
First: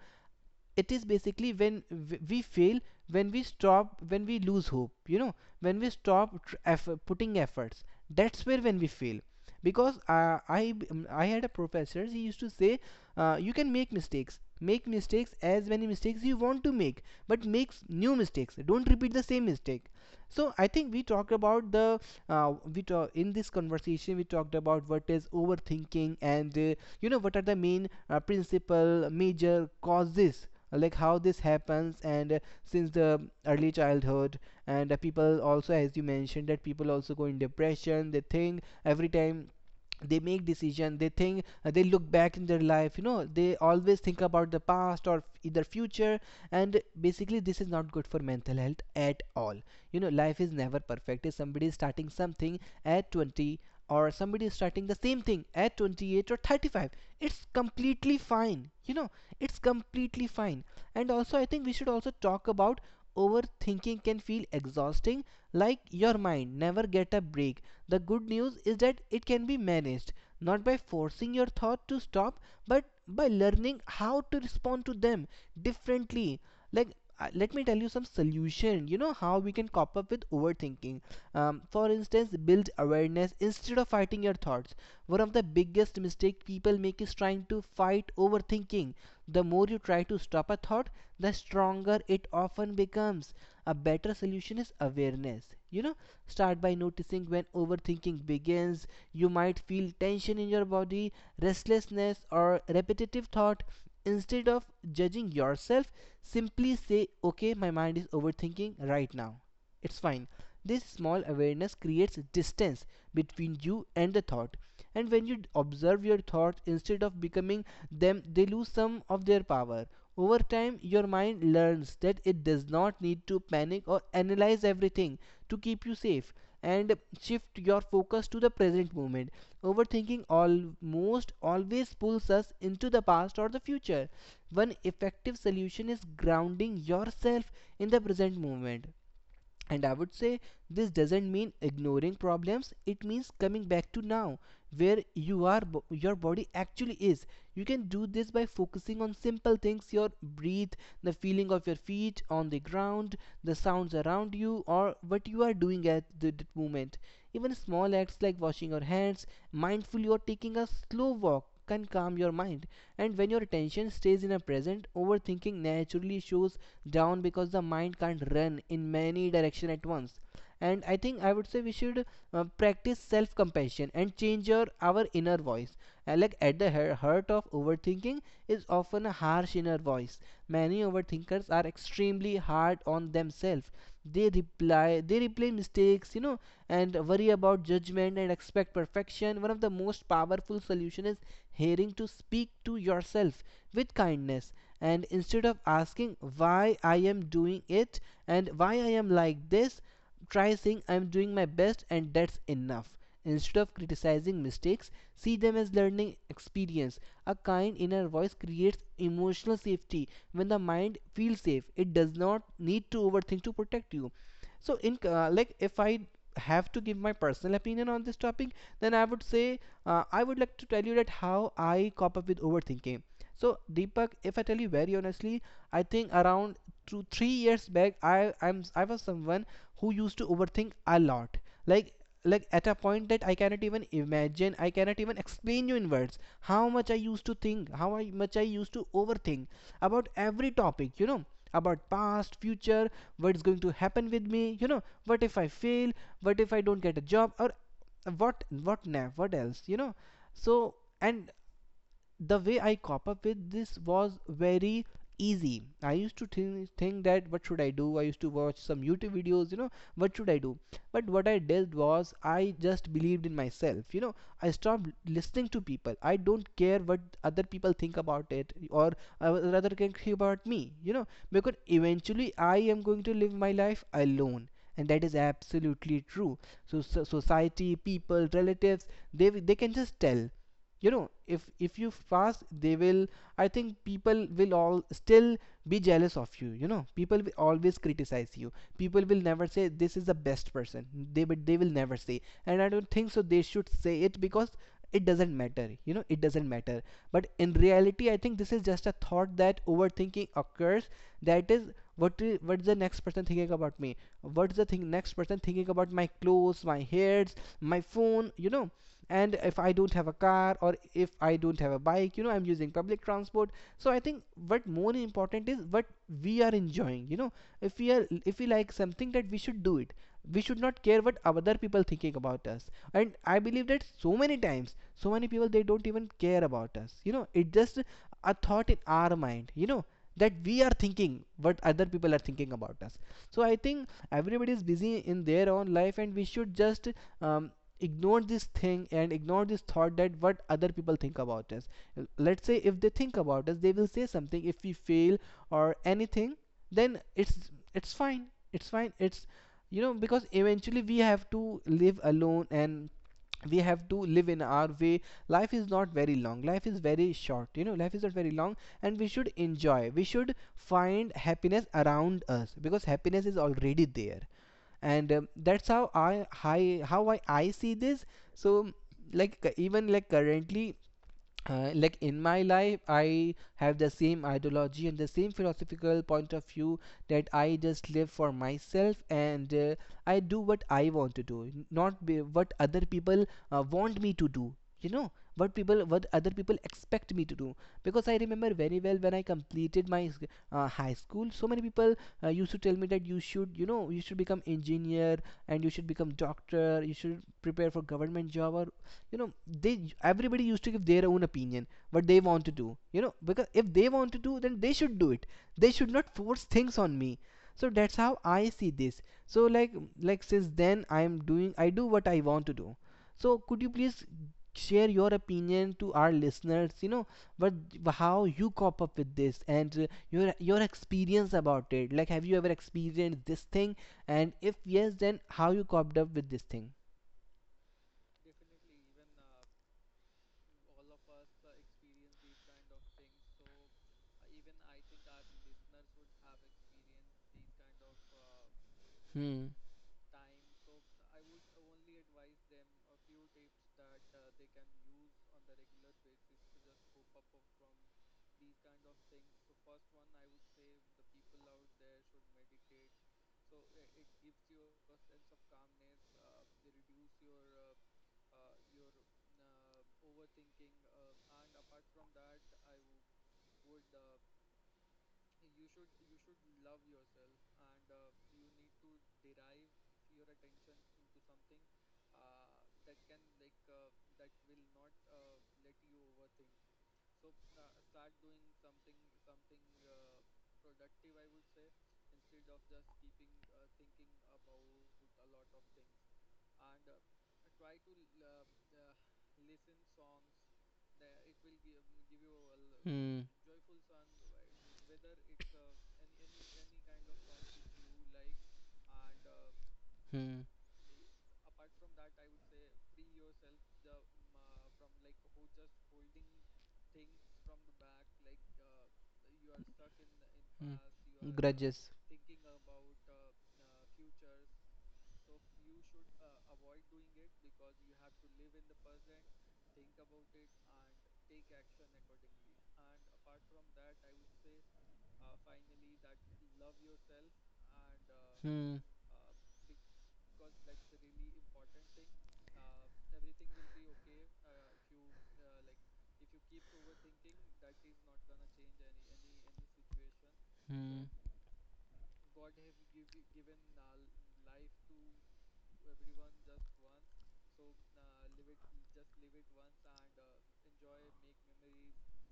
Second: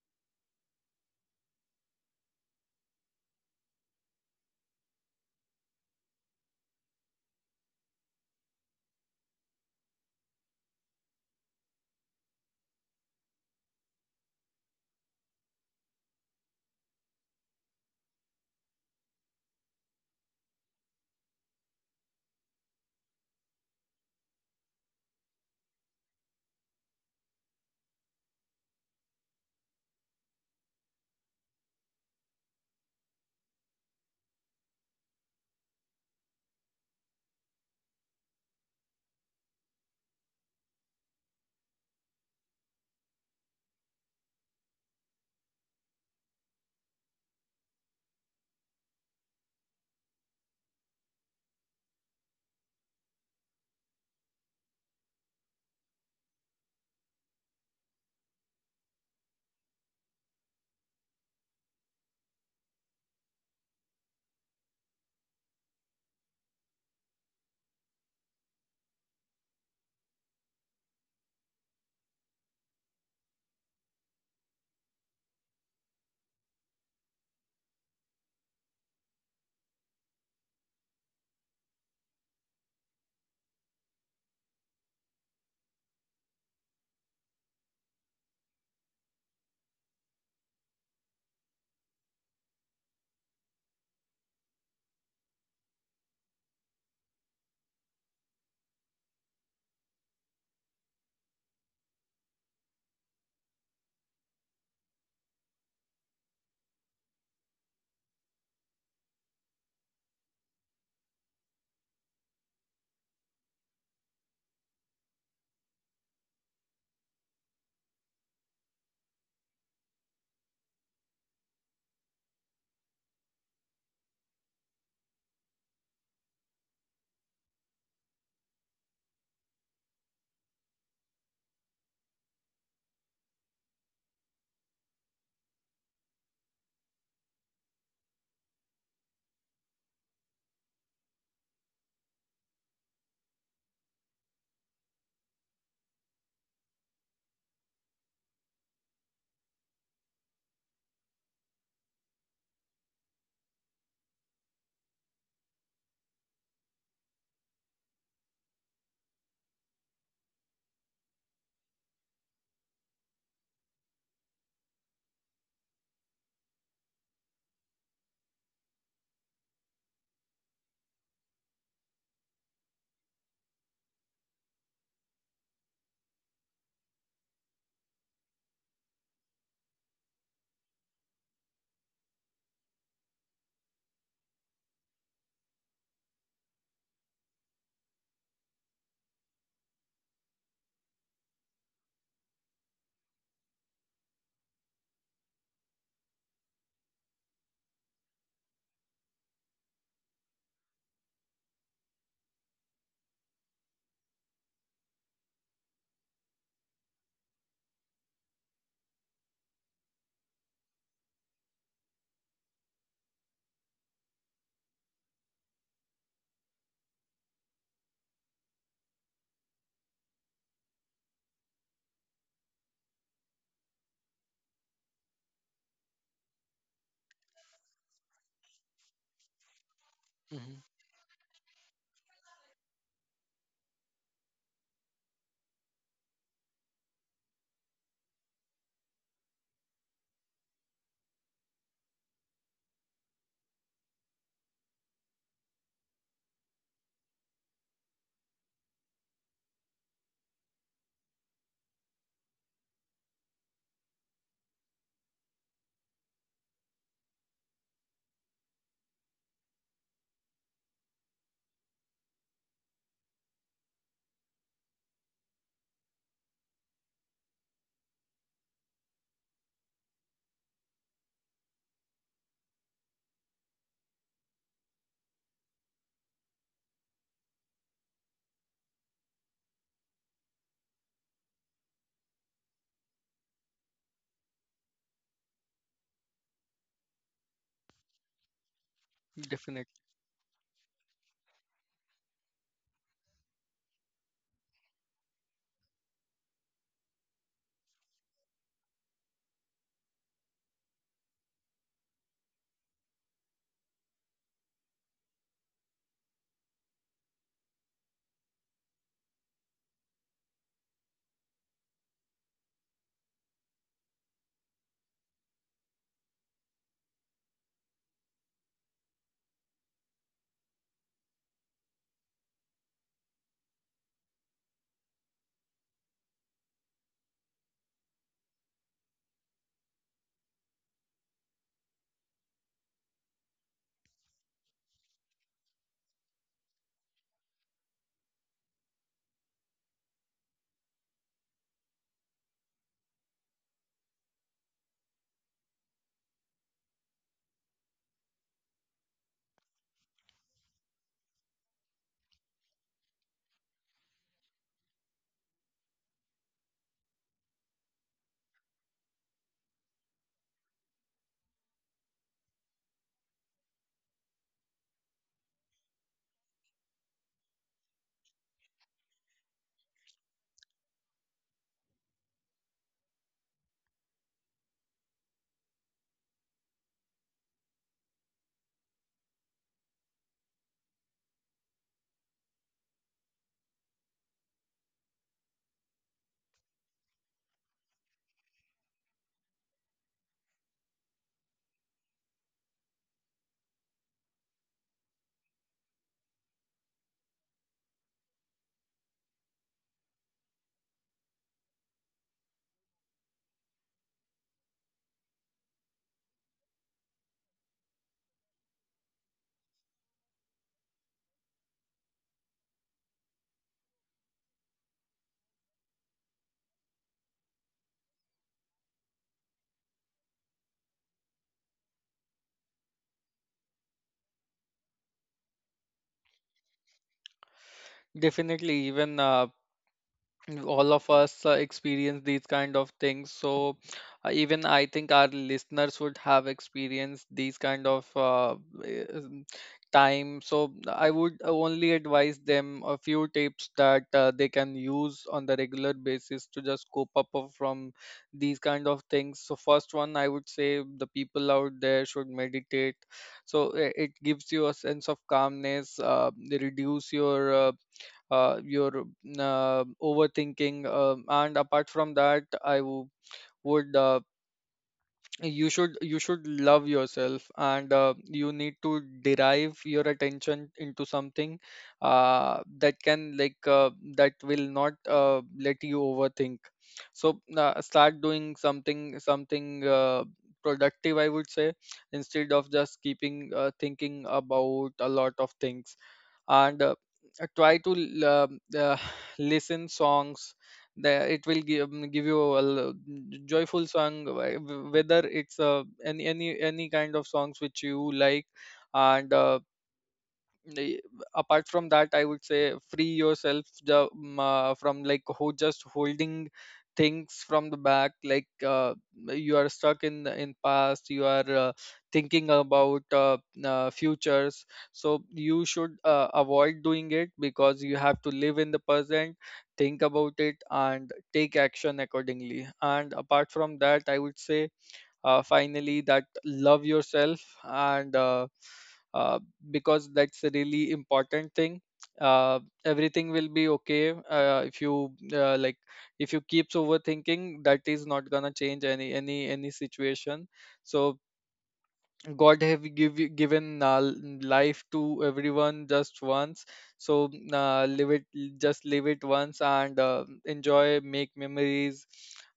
S2: It is basically when we fail, when we stop, when we lose hope. You know, when we stop effort, putting efforts, that's where when we fail. Because I had a professor. He used to say, you can make mistakes. Make mistakes, as many mistakes you want to make, but make new mistakes. Don't repeat the same mistake. So I think we talked about in this conversation we talked about what is overthinking, and you know what are the main principal major causes, like how this happens, and since the early childhood. And people also, as you mentioned, that people also go in depression. They think every time they make decision, they think they look back in their life, you know. They always think about the past or either future, and basically this is not good for mental health at all. You know, life is never perfect. If somebody is starting something at 20, or somebody is starting the same thing at 28 or 35, it's completely fine, you know, it's completely fine. And also I think we should also talk about overthinking can feel exhausting, like your mind never get a break. The good news is that it can be managed, not by forcing your thought to stop, but by learning how to respond to them differently. Like, let me tell you some solution, you know, how we can cop up with overthinking. Um, for instance, build awareness instead of fighting your thoughts. One of the biggest mistake people make is trying to fight overthinking. The more you try to stop a thought, the stronger it often becomes. A better solution is awareness. You know, start by noticing when overthinking begins. You might feel tension in your body, restlessness, or repetitive thought. Instead of judging yourself, simply say, "Okay, my mind is overthinking right now. It's fine." This small awareness creates distance between you and the thought. And when you observe your thoughts instead of becoming them, they lose some of their power. Over time, your mind learns that it does not need to panic or analyze everything to keep you safe, and shift your focus to the present moment. Overthinking almost always pulls us into the past or the future. One effective solution is grounding yourself in the present moment, and I would say this doesn't mean ignoring problems, it means coming back to now, where you are, your body actually is. You can do this by focusing on simple things: your breath, the feeling of your feet on the ground, the sounds around you, or what you are doing at the moment. Even small acts like washing your hands mindfully, or taking a slow walk, can calm your mind. And when your attention stays in a present, overthinking naturally shows down, because the mind can't run in many directions at once. And I think, I would say we should practice self compassion and change your our inner voice. Like at the heart of overthinking is often a harsh inner voice. Many overthinkers are extremely hard on themselves. They replay mistakes, and worry about judgment and expect perfection. One of the most powerful solution is hearing to speak to yourself with kindness. And instead of asking why I am doing it, and why I am like this, try saying, "I'm doing my best and that's enough." Instead of criticizing mistakes, see them as learning experience. A kind inner voice creates emotional safety. When the mind feels safe, it does not need to overthink to protect you. So, in like if I have to give my personal opinion on this topic, then I would say I would like to tell you that how I cop up with overthinking. So Deepak, if I tell you very honestly, I think around 2-3 years back, I was someone who used to
S1: Mhm.
S2: overthink a lot. Like like at a point that I cannot even imagine. I cannot even explain you in words how much I used to think, much I used to overthink about every topic. You know, about past, future, what is going to happen with me, you know, what if I fail, what if I don't get a job, or what now, what else, you know. So, and the way I cop up with this was very easy. I used to think that what should I do? I used to watch some YouTube videos, you know, what should I do? But what I did was, I just believed in myself, you know. I stopped listening to people. I don't care what other people think about it, or rather can think about me, you know, because eventually I am going to live my life alone. And that is absolutely true. So, society, people, relatives, they can just tell, you know. If you fast, they will, I think people will all still be jealous of you, you know. People will always criticize you. People will never
S1: Definitely.
S2: say this is the best person. They but they will never say. And I don't think so they should say it, because it doesn't matter, you know, it doesn't matter. But in reality, I think this is just a thought that overthinking occurs. That is, what's the next person thinking about me, what's the thing next person thinking about my clothes, my hairs, my phone, you know, and if I don't have a car or if I don't have a bike, you know, I'm using public transport. So I think what more important is what we are enjoying, you know. If we are, if we like something, that we should do it. We should not care what other people thinking about us. And I believe that so many times so many people they don't even care about us, you know, it just a thought in our mind, you know, that we are thinking what other people are thinking about us. So I think everybody is busy in their own life, and we should just um, ignore this thing and ignore this thought that what other people think about us. Let's say if they think about us, they will say something if we fail or anything. Then it's fine, it's fine, it's, you know, because eventually we have to live alone, and we have to live in our way. Life is not very long, life is very short, you know, life is not very long. And we should enjoy, we should find happiness around us, because happiness is already there. And that's how I see this. So like, even like currently, like in my life, I have the same ideology and the same philosophical point of view, that I just live for myself. And I do what I want to do, not be what other people want me to do, you know, what other people expect me to do. Because I remember very well when I completed my high school, so many people used to tell me that you should, you know, you should become engineer, and you should become doctor, you should prepare for government job, or, you know, they everybody used to give their own opinion what they want to do, you know, because if they want to do then they should do it, they should not force things on me. So that's how I see this. So like, since then I am doing I do what I want to do. So could you please share your opinion to our listeners, you know, what how you cop up with this, and your experience about it, like have you ever experienced this thing, and if yes, then how you coped up with this thing?
S1: Definitely, even all of us experience these kind of things. So even I think our listeners would have experienced these kind of eh, um,
S2: Hmm.
S1: time. So I would only advise them a few tips that they can use on the regular basis to just cope up from these kind of things. So first one, I would say the people out there should meditate. So it gives you a sense of calmness. They reduce your overthinking. And apart from that, I w- would you should love yourself, and you need to derive your attention into something that can like that will not let you overthink. So start doing something productive, I would say, instead of just keeping thinking about a lot of things. And try to l- listen songs that it will give you a
S2: Hmm.
S1: joyful song, whether it's any any kind of songs which you like. And
S2: Hmm.
S1: the- apart from that, I would say free yourself from like just holding things from the back, like you are stuck in the- in
S2: Hmm.
S1: past, you are
S2: Grudges.
S1: thinking about futures. So you should avoid doing it because you have to live in the present. Think about it and take action accordingly. And apart from that, I would say finally that love yourself, and
S2: Hmm.
S1: uh, because that's a really important thing. uh, Everything will be okay if you like if you keeps overthinking, that is not gonna change any situation. So
S2: Hmm.
S1: god have you- given life to everyone just once. So live it, just live it once, and enjoy, make memories,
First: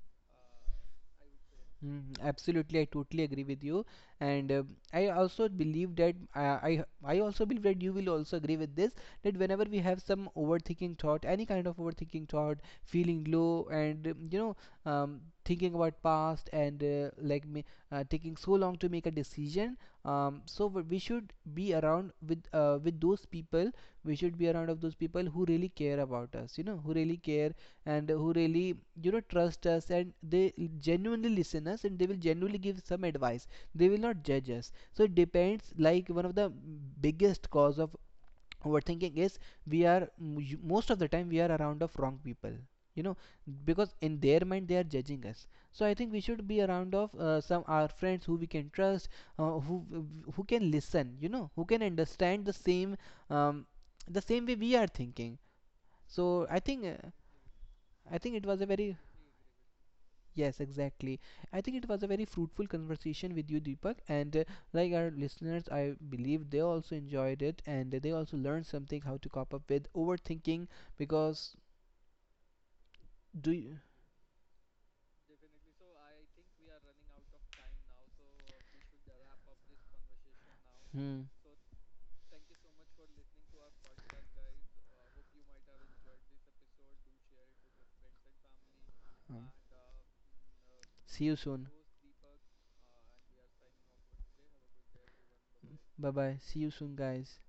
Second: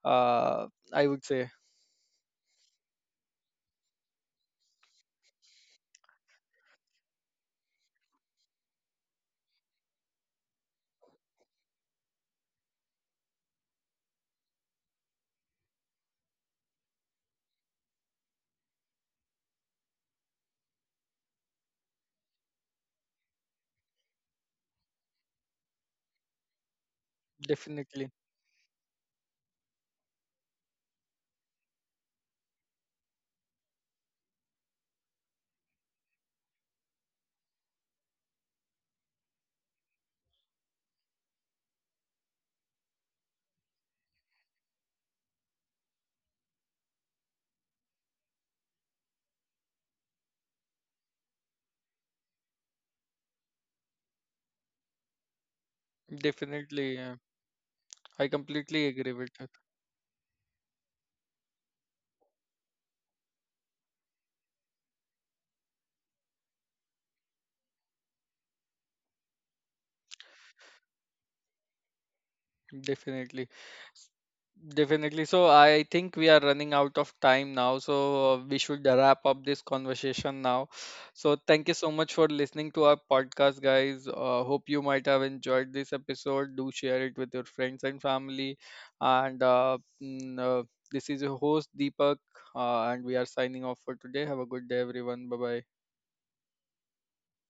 S1: uh, I would say.
S2: Mm, absolutely, I totally agree with you, and I also believe that I also believe that you will also agree with this, that whenever we have some overthinking thought, any kind of overthinking thought, feeling low, and thinking about past, and like me, taking so long to make a decision, so we should be around with those people. We should be around of those people who really care about us, you know, who really care,
S1: Definitely.
S2: and who really, you know, trust us, and they genuinely listen us, and they will genuinely give some advice. They will not judge us. So it depends, like one of the biggest cause of overthinking is, we are, most of the time we are around of wrong people, you know, because in their mind they are judging us. So I think we should be around of some our friends who we can trust, uh, who who can listen, you know, who can understand the same, um, the same way we are thinking. So i think
S1: Definitely,
S2: uh,
S1: yeah.
S2: i
S1: I
S2: think it was a
S1: completely
S2: very.
S1: agree with that.
S2: Yes, exactly. I think it was a very fruitful conversation with you, Deepak. And like our listeners, I believe they also enjoyed it, and they also learned something how to cope up with overthinking. Because
S1: Definitely.
S2: do you.
S1: S- Definitely. So I think we are running out of time now, so we should wrap up this conversation now.
S2: Hmm.
S1: So thank you so much for listening to our podcast, guys. Hope you might have enjoyed this episode. Do share it with your friends and family. And
S2: um,
S1: this is
S2: See
S1: your
S2: you
S1: host
S2: soon.
S1: Deepak, and we are signing off for today. Have a good day, everyone. Bye bye.
S2: Bye bye. See you soon, guys.